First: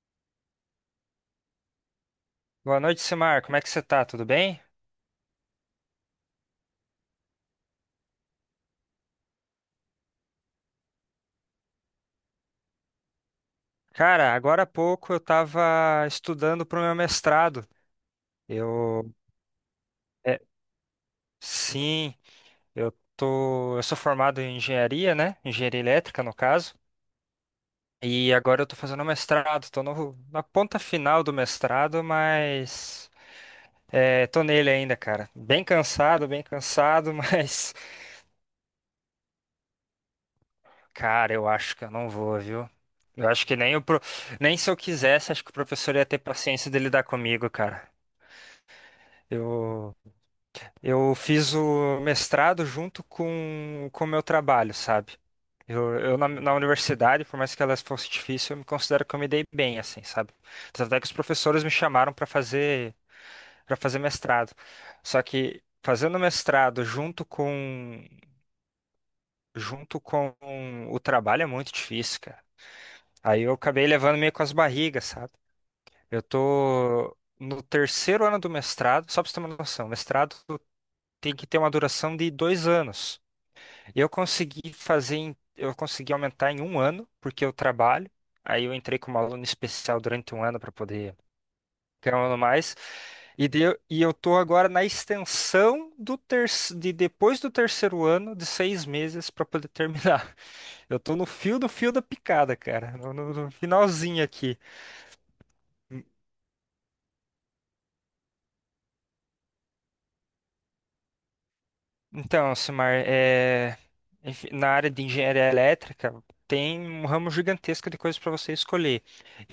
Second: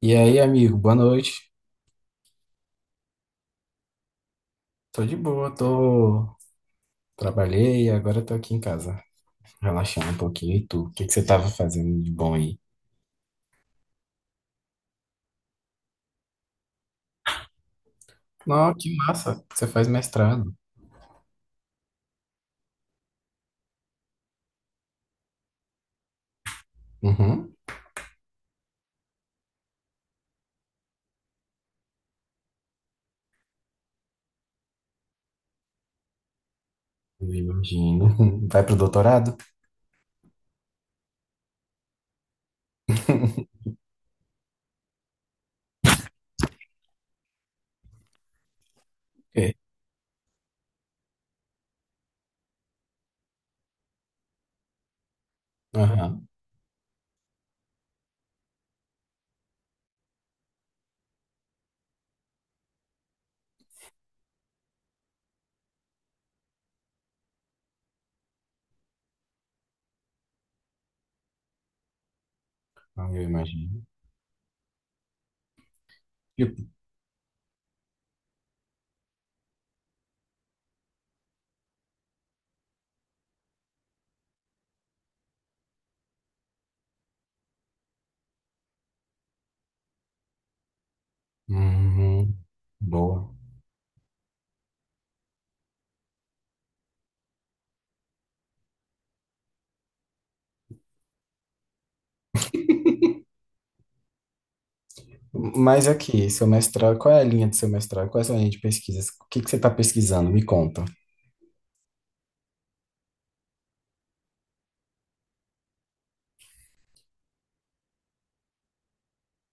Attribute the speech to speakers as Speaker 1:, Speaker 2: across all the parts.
Speaker 1: E aí, amigo, boa noite.
Speaker 2: Boa noite, Simar. Como é que você tá? Tudo bem?
Speaker 1: Tô de boa, tô. Trabalhei e agora tô aqui em casa, relaxando um pouquinho. E tu? O que que você tava fazendo de bom aí?
Speaker 2: Cara, agora há pouco eu tava estudando pro meu mestrado.
Speaker 1: Não, que
Speaker 2: Eu,
Speaker 1: massa, você faz
Speaker 2: é,
Speaker 1: mestrado.
Speaker 2: sim, eu tô, eu sou formado em engenharia, né? Engenharia elétrica, no caso.
Speaker 1: Uhum.
Speaker 2: E agora eu tô fazendo mestrado. Tô no, na ponta final do mestrado, mas tô nele ainda, cara. Bem cansado,
Speaker 1: Eu
Speaker 2: mas,
Speaker 1: imagino. Vai pro doutorado?
Speaker 2: cara, eu acho que eu não vou, viu? Eu acho que nem o pro- nem se eu quisesse, acho que o professor ia ter paciência de lidar comigo, cara.
Speaker 1: É.
Speaker 2: Eu, eu fiz o mestrado junto com o meu trabalho, sabe? Eu, eu
Speaker 1: Aham,
Speaker 2: na, na universidade, por mais que elas fosse difícil, eu me considero que eu me dei bem, assim, sabe? Tanto é que os professores me chamaram para fazer mestrado. Só que fazendo mestrado junto com o trabalho é muito difícil, cara.
Speaker 1: eu
Speaker 2: Aí eu
Speaker 1: imagino.
Speaker 2: acabei levando meio com as barrigas, sabe? Eu
Speaker 1: Tipo,
Speaker 2: tô no terceiro ano do mestrado, só pra você ter uma noção, mestrado tem que ter uma duração de dois anos. Eu consegui fazer, eu consegui aumentar em um ano, porque eu trabalho. Aí eu entrei como aluno especial durante um ano para poder ganhar um
Speaker 1: uhum,
Speaker 2: ano mais.
Speaker 1: boa.
Speaker 2: E eu tô agora na extensão de depois do terceiro ano de seis meses para poder terminar. Eu tô no fio da picada, cara, no finalzinho aqui.
Speaker 1: Mas aqui, seu mestrado, qual é a linha do seu mestrado? Qual é a sua linha de pesquisas? O que que você tá pesquisando? Me conta.
Speaker 2: Então, Simar, na área de engenharia elétrica tem um ramo gigantesco de coisas para você escolher.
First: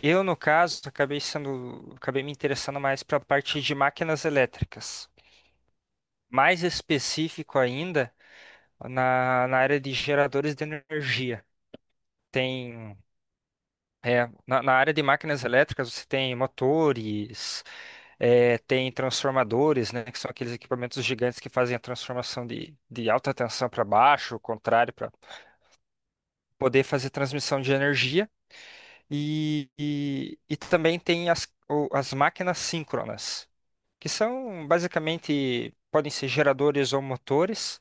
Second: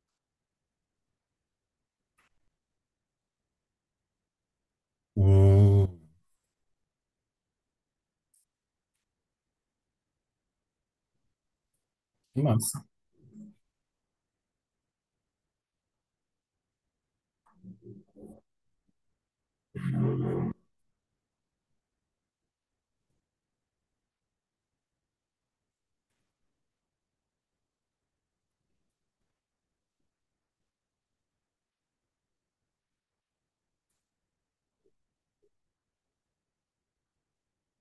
Speaker 2: Eu, no caso, acabei me interessando mais para a parte de máquinas elétricas.
Speaker 1: Hum,
Speaker 2: Mais específico ainda, na área de geradores de energia.
Speaker 1: que massa.
Speaker 2: Tem, na área de máquinas elétricas, você tem motores, tem transformadores, né, que são aqueles equipamentos gigantes que fazem a transformação de alta tensão para baixo, o contrário poder fazer transmissão de energia e também tem as máquinas síncronas, que são basicamente podem ser geradores ou motores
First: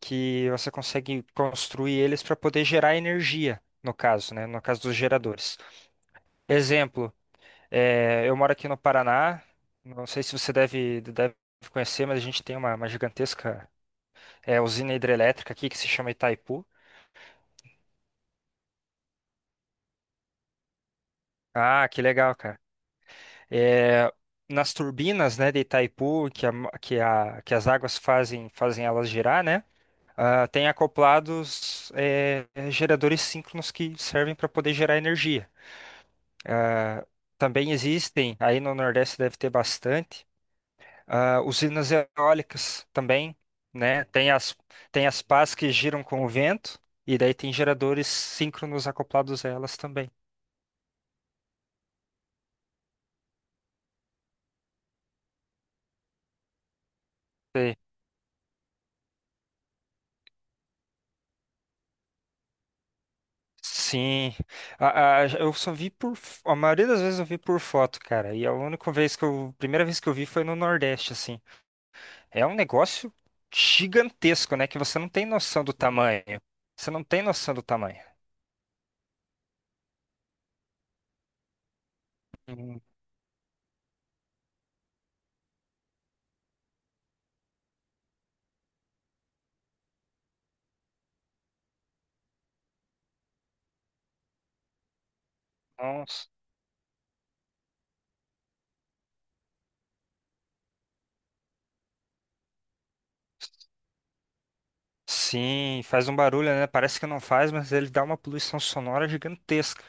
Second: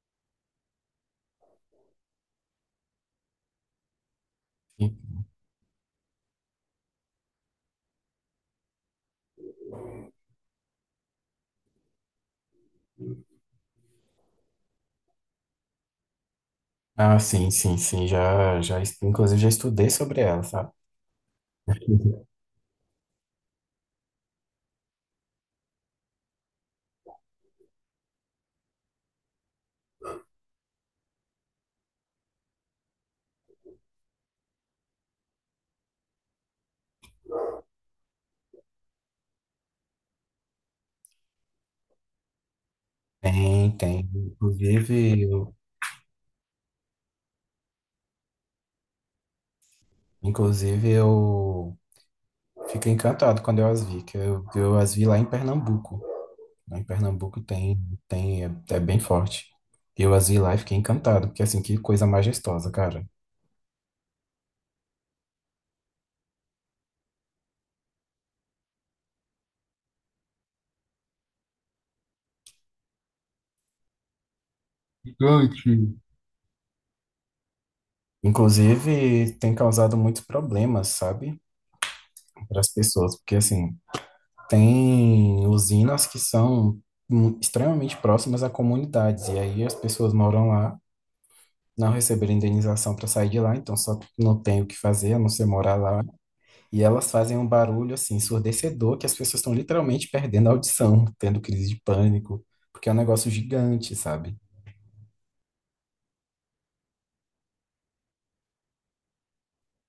Speaker 2: que você consegue construir eles para poder gerar energia, no caso, né? No caso dos geradores. Exemplo, eu moro aqui no Paraná, não sei se você deve conhecer, mas a gente tem uma gigantesca usina hidrelétrica aqui que se chama Itaipu.
Speaker 1: Ah, sim, sim, sim. Já, já, inclusive, já estudei sobre ela, sabe?
Speaker 2: Ah, que legal, cara. É, nas turbinas, né, de Itaipu, que as águas fazem elas girar, né, ah, tem acoplados geradores síncronos que servem para poder gerar energia. Ah, também existem, aí no Nordeste deve ter bastante, ah, usinas eólicas também,
Speaker 1: Tem,
Speaker 2: né,
Speaker 1: tem.
Speaker 2: tem
Speaker 1: Inclusive,
Speaker 2: as pás que giram com o vento, e daí tem geradores síncronos acoplados a elas também.
Speaker 1: eu fiquei encantado quando eu as vi, que eu as vi lá em Pernambuco. Lá em Pernambuco tem, tem, é, é bem forte. Eu as vi lá e fiquei encantado, porque assim, que coisa majestosa, cara.
Speaker 2: Sim, eu só vi por. A maioria das vezes eu vi por foto, cara. E a única vez que eu. Primeira vez que eu vi foi no Nordeste, assim. É um negócio gigantesco, né? Que você não tem noção
Speaker 1: Gigante.
Speaker 2: do tamanho. Você não tem noção do tamanho.
Speaker 1: Inclusive, tem causado muitos problemas, sabe? Para as
Speaker 2: Hum.
Speaker 1: pessoas, porque assim, tem usinas que são extremamente próximas a comunidades, e aí as pessoas moram lá, não receberam indenização para sair de lá, então só não tem o que fazer, a não ser morar lá.
Speaker 2: Nossa.
Speaker 1: E elas fazem um barulho assim ensurdecedor que as pessoas estão literalmente perdendo a audição, tendo crise de pânico, porque é um negócio gigante, sabe?
Speaker 2: Sim, faz um barulho, né? Parece que não faz, mas ele dá uma poluição sonora gigantesca,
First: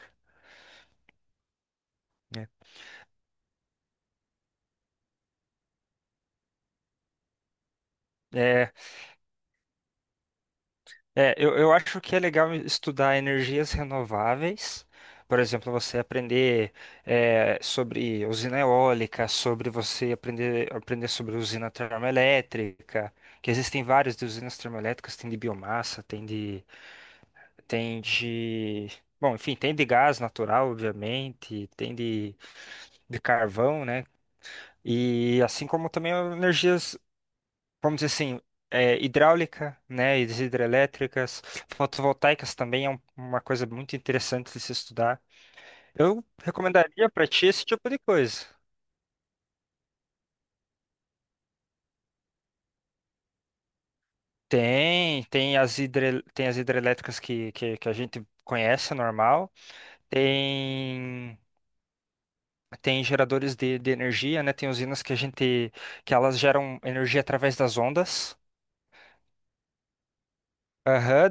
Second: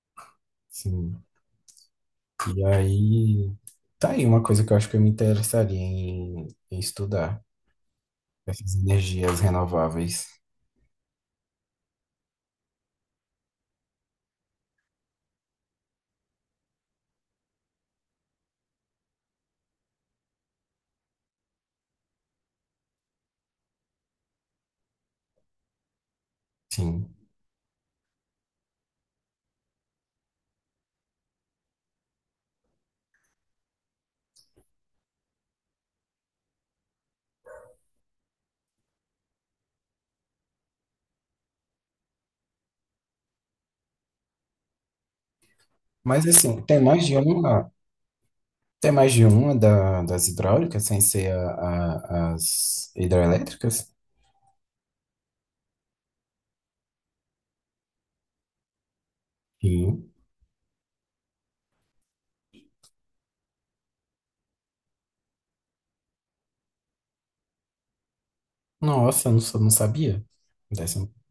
Speaker 1: Sim.
Speaker 2: né?
Speaker 1: E aí, tá aí uma coisa que eu acho que eu me interessaria em estudar,
Speaker 2: É.
Speaker 1: essas energias renováveis.
Speaker 2: É, eu acho que é legal estudar energias renováveis. Por exemplo, você aprender sobre usina eólica, sobre você aprender sobre usina termoelétrica, que existem várias de usinas termoelétricas, tem de biomassa,
Speaker 1: Sim.
Speaker 2: tem de, tem de gás natural, obviamente, de carvão, né? E assim como também energias, vamos dizer assim, hidráulica, né, e das hidrelétricas, fotovoltaicas também é uma coisa muito interessante de se estudar. Eu
Speaker 1: Mas assim, tem mais
Speaker 2: recomendaria
Speaker 1: de
Speaker 2: para ti esse
Speaker 1: uma.
Speaker 2: tipo de coisa.
Speaker 1: Tem mais de uma das hidráulicas, sem ser as hidroelétricas?
Speaker 2: Tem, tem as hidrelétricas que a gente conhece, normal.
Speaker 1: Sim.
Speaker 2: Tem tem geradores de energia, né? Tem usinas que a gente que elas geram energia através das ondas.
Speaker 1: Nossa, eu não, sou- não sabia. Dessa-
Speaker 2: Aham.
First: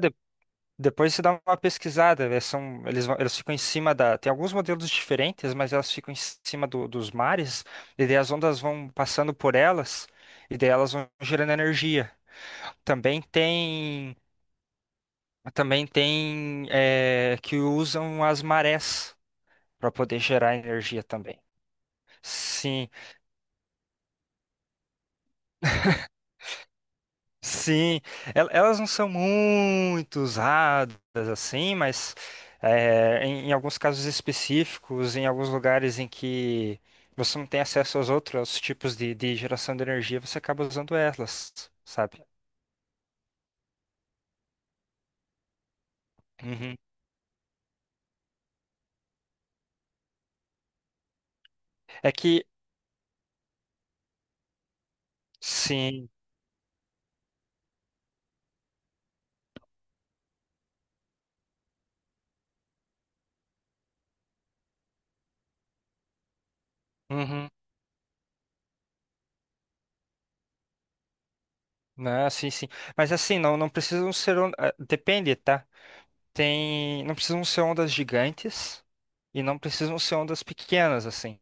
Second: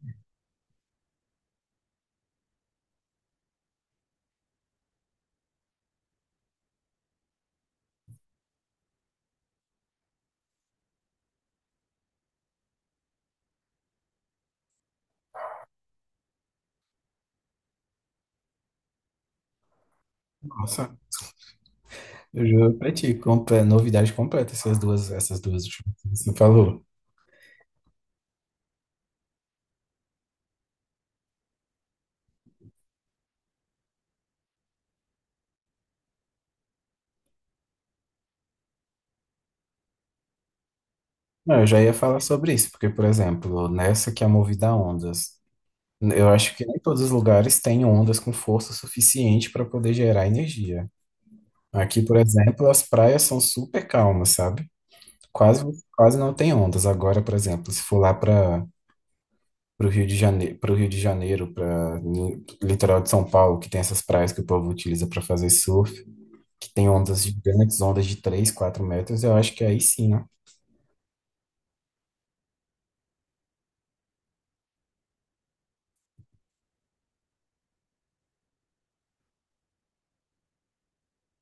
Speaker 2: Depois você dá uma pesquisada, elas são, eles, vão- elas ficam em cima da. Tem alguns modelos diferentes, mas elas ficam em cima dos mares, e daí as ondas vão passando por elas, e daí elas vão gerando energia. Também tem, que usam as marés para poder gerar
Speaker 1: Nossa,
Speaker 2: energia também.
Speaker 1: eu juro
Speaker 2: Sim.
Speaker 1: pra ti, novidade completa essas duas últimas que você falou.
Speaker 2: Sim, elas não são muito usadas assim, mas em alguns casos específicos, em alguns lugares em que você não tem acesso aos outros tipos de geração de energia, você acaba usando elas,
Speaker 1: Não, eu já ia falar
Speaker 2: sabe?
Speaker 1: sobre isso, porque, por exemplo, nessa que é movida a ondas, eu acho que
Speaker 2: Uhum.
Speaker 1: nem todos os lugares têm ondas com força suficiente para poder gerar energia. Aqui,
Speaker 2: É
Speaker 1: por
Speaker 2: que,
Speaker 1: exemplo, as praias são super calmas, sabe? Quase,
Speaker 2: sim,
Speaker 1: quase não tem ondas. Agora, por exemplo, se for lá para o Rio de Janeiro, para Rio de Janeiro, para litoral de São Paulo, que tem essas praias que o povo utiliza para fazer surf, que tem ondas
Speaker 2: uhum,
Speaker 1: gigantes, ondas de 3, 4 metros, eu acho que aí sim, né?
Speaker 2: né, sim, sim. Mas assim, não, não precisam ser, depende, tá? Tem, não precisam ser ondas gigantes e não precisam ser ondas pequenas, assim.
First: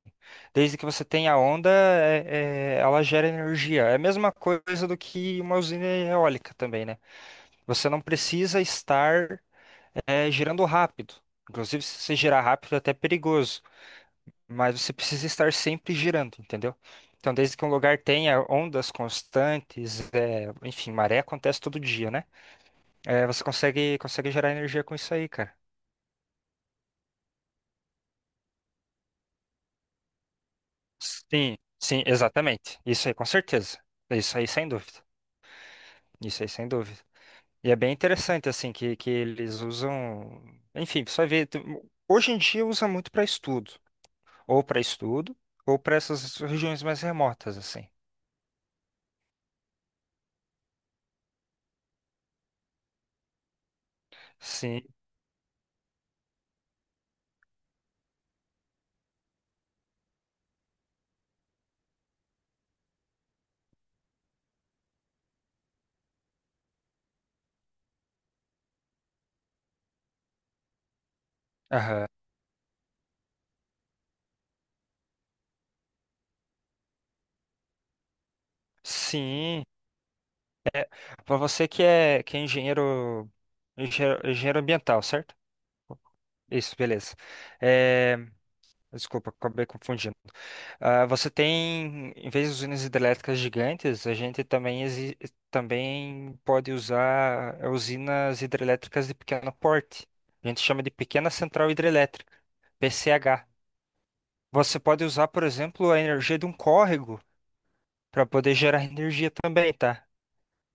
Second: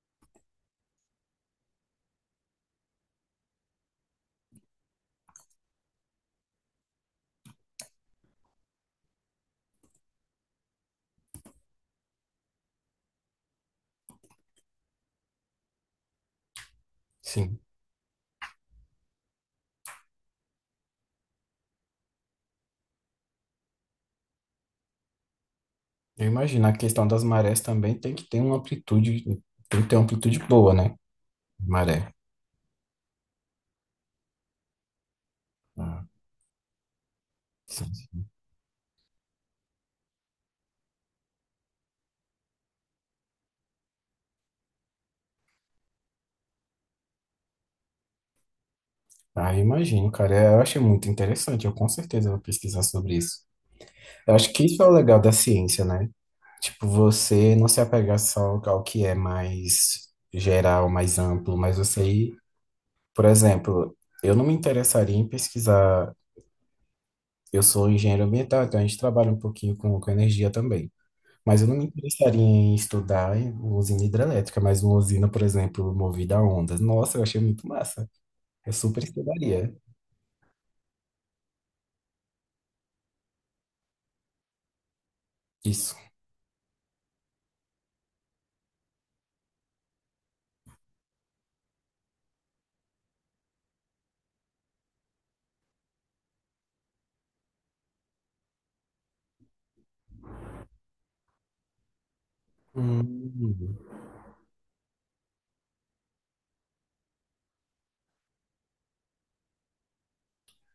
Speaker 2: Desde que você tenha a onda, é, ela gera energia. É a mesma coisa do que uma usina eólica também, né? Você não precisa estar girando rápido. Inclusive, se você girar rápido, é até perigoso. Mas você precisa estar sempre girando, entendeu? Então, desde
Speaker 1: Sim.
Speaker 2: que um lugar tenha ondas constantes, é, enfim, maré acontece todo dia, né? É, você consegue gerar energia com isso aí, cara.
Speaker 1: Eu imagino, a questão das marés também tem que ter uma amplitude, tem que ter uma amplitude boa, né?
Speaker 2: Sim, sim,
Speaker 1: Maré.
Speaker 2: exatamente. Isso aí, com certeza. Isso aí, sem dúvida.
Speaker 1: Ah,
Speaker 2: Isso aí, sem dúvida. E é bem
Speaker 1: sim.
Speaker 2: interessante, assim, que eles usam. Enfim, você vai ver. Hoje em dia usa muito para estudo. Ou para estudo, ou para essas regiões mais remotas, assim.
Speaker 1: Ah, eu imagino, cara. É, eu achei muito interessante. Eu com certeza vou pesquisar sobre isso. Eu acho que isso
Speaker 2: Sim.
Speaker 1: é o legal da ciência, né? Tipo, você não se apegar só ao que é mais geral, mais amplo, mas você ir. Por exemplo, eu não me interessaria em pesquisar. Eu sou engenheiro ambiental, então a gente trabalha um pouquinho com energia também. Mas eu não me
Speaker 2: Aham.
Speaker 1: interessaria em estudar em usina hidrelétrica, mas uma usina, por exemplo, movida a ondas. Nossa, eu achei muito massa. Eu super
Speaker 2: Sim.
Speaker 1: estudaria
Speaker 2: Para você que é engenheiro, engenheiro ambiental, certo?
Speaker 1: isso.
Speaker 2: Isso, beleza. É, desculpa, acabei confundindo. Ah, você tem, em vez de usinas hidrelétricas gigantes, a gente também pode usar, usinas hidrelétricas de pequeno porte. A gente chama de pequena central hidrelétrica, PCH.
Speaker 1: Hum,
Speaker 2: Você pode usar, por exemplo, a energia de um córrego para poder gerar energia também, tá?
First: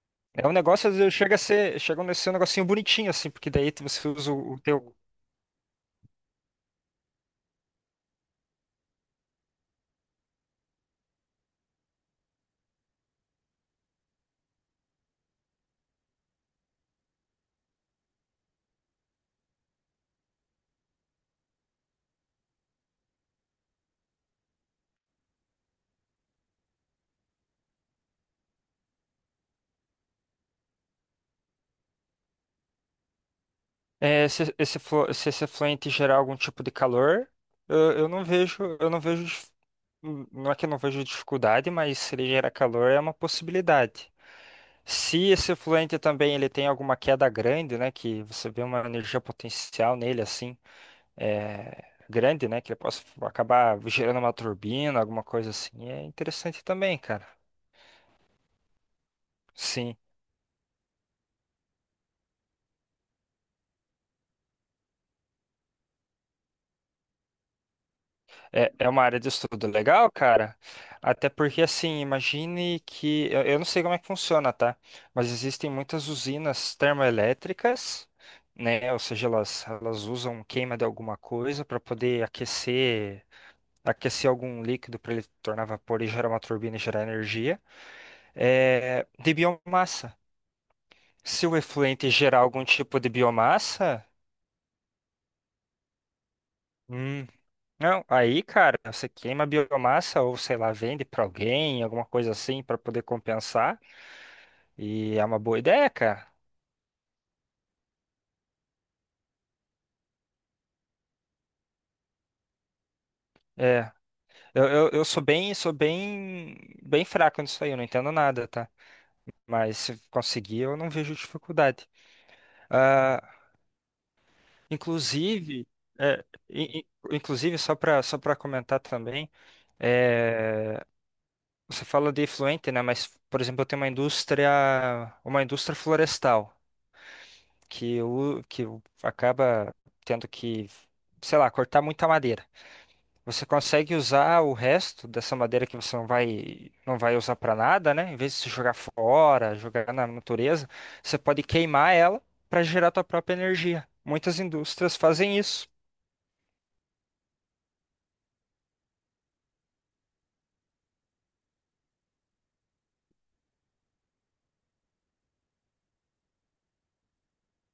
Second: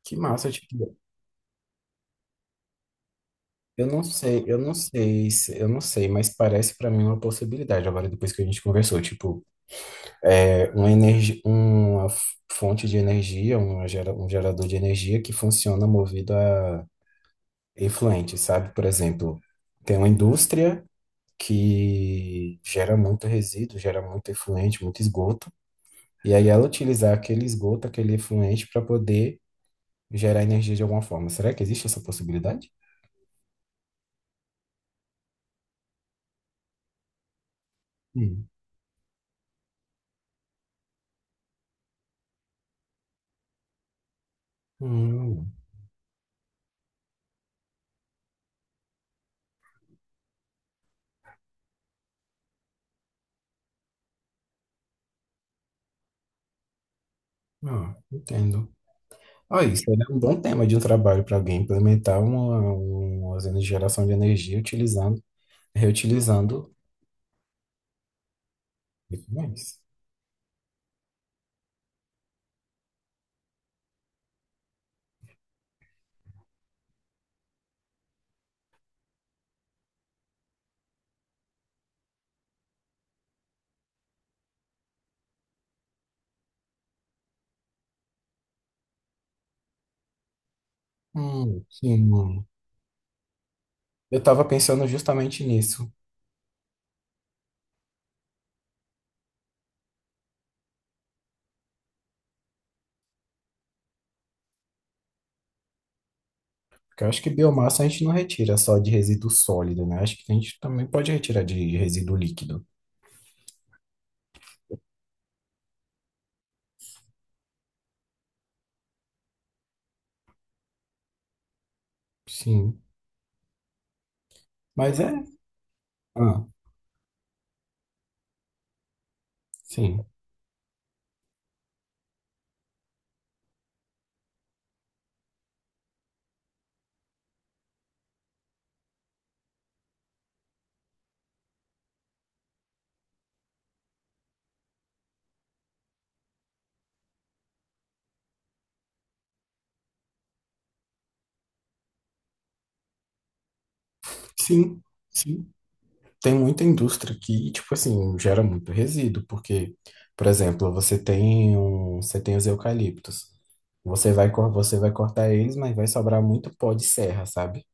Speaker 1: que
Speaker 2: É
Speaker 1: massa,
Speaker 2: um negócio,
Speaker 1: tipo,
Speaker 2: chega a ser um negocinho bonitinho, assim, porque daí você usa o teu.
Speaker 1: eu não sei, mas parece pra mim uma possibilidade agora depois que a gente conversou, tipo, uma, energia, uma fonte de energia, uma gera- um gerador de energia que funciona movido a efluente, sabe? Por exemplo, tem uma indústria que gera muito resíduo, gera muito efluente, muito esgoto, e aí ela utilizar aquele esgoto, aquele efluente, para poder gerar energia de alguma forma. Será que existe essa possibilidade?
Speaker 2: É, se se esse fluente gerar algum tipo de calor,
Speaker 1: Hum.
Speaker 2: eu não vejo, não é que eu não vejo dificuldade, mas se ele gera calor é uma possibilidade. Se
Speaker 1: Hum.
Speaker 2: esse fluente também ele tem alguma queda grande, né, que você vê uma energia potencial nele assim, é, grande, né, que ele possa acabar gerando uma turbina, alguma coisa assim, é interessante também, cara.
Speaker 1: Ah, entendo. Ah, isso
Speaker 2: Sim.
Speaker 1: é um bom tema de um trabalho para alguém implementar uma usina de geração de energia utilizando. Reutilizando
Speaker 2: É, é uma área de
Speaker 1: biomas.
Speaker 2: estudo legal, cara. Até porque, assim, imagine que. Eu não sei como é que funciona, tá? Mas existem muitas usinas termoelétricas, né? Ou seja, elas usam queima de alguma coisa para poder aquecer, aquecer algum líquido para ele tornar vapor e gerar uma turbina e gerar energia. É, de biomassa. Se o
Speaker 1: Sim,
Speaker 2: efluente gerar
Speaker 1: mano.
Speaker 2: algum tipo de biomassa.
Speaker 1: Eu estava pensando justamente nisso.
Speaker 2: Hum. Não, aí, cara, você queima a biomassa ou sei lá, vende pra alguém, alguma coisa assim, pra poder compensar. E é uma boa ideia, cara.
Speaker 1: Porque eu acho que biomassa a gente não retira só de resíduo sólido, né? Acho que a gente também pode retirar de resíduo líquido.
Speaker 2: É, sou bem, bem fraco nisso aí, eu não entendo nada, tá? Mas se conseguir, eu não vejo dificuldade.
Speaker 1: Sim.
Speaker 2: Ah,
Speaker 1: Mas é.
Speaker 2: inclusive, é,
Speaker 1: Ah,
Speaker 2: in- in- inclusive só para, só para comentar também,
Speaker 1: sim.
Speaker 2: é, você fala de efluente, né? Mas, por exemplo, eu tenho uma indústria florestal, que acaba tendo que, sei lá, cortar muita madeira. Você consegue usar o resto dessa madeira que você não vai usar para nada, né? Em vez de se jogar fora, jogar na natureza, você pode queimar ela para gerar tua própria energia. Muitas
Speaker 1: Sim,
Speaker 2: indústrias fazem
Speaker 1: sim.
Speaker 2: isso.
Speaker 1: Tem muita indústria que, tipo assim, gera muito resíduo. Porque, por exemplo, você tem você tem os eucaliptos. Você vai cortar eles, mas vai sobrar muito pó de serra, sabe?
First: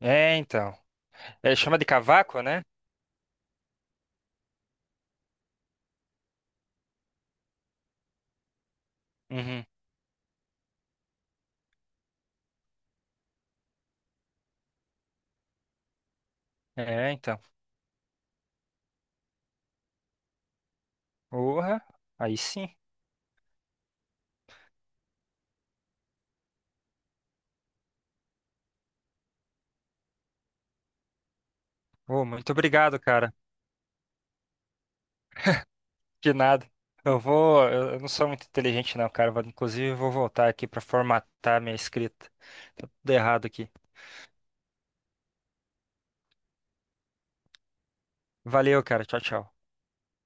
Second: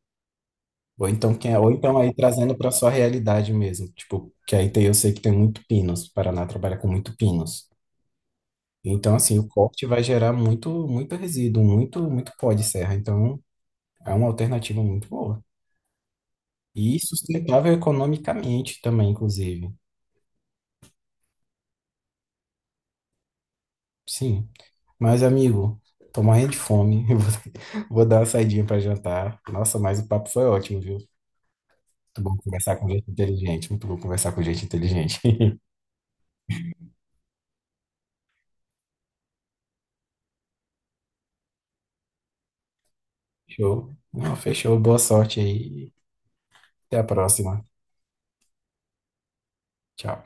Speaker 2: É, então.
Speaker 1: Ou então, quem
Speaker 2: É,
Speaker 1: é, ou
Speaker 2: chama de
Speaker 1: então aí
Speaker 2: cavaco,
Speaker 1: trazendo
Speaker 2: né?
Speaker 1: para sua realidade mesmo. Tipo, que aí tem, eu sei que tem muito pinos. O Paraná trabalha com muito pinos. Então, assim, o
Speaker 2: Uhum.
Speaker 1: corte vai gerar muito, muito resíduo, muito, muito pó de serra. Então, é uma alternativa muito boa. E
Speaker 2: É, então.
Speaker 1: sustentável economicamente também, inclusive.
Speaker 2: Porra, aí sim.
Speaker 1: Sim. Mas, amigo, tô morrendo de fome. Vou dar uma saidinha para jantar. Nossa, mas o papo foi ótimo, viu? Muito
Speaker 2: Ô,
Speaker 1: bom
Speaker 2: muito
Speaker 1: conversar com
Speaker 2: obrigado,
Speaker 1: gente
Speaker 2: cara.
Speaker 1: inteligente. Muito bom conversar com gente inteligente.
Speaker 2: De nada. Eu vou. Eu não sou muito inteligente, não, cara. Inclusive, eu vou voltar aqui pra formatar minha escrita. Tá tudo errado aqui.
Speaker 1: fechou. Não, fechou. Boa sorte aí. Até a próxima.
Speaker 2: Valeu, cara. Tchau, tchau.
Speaker 1: Tchau.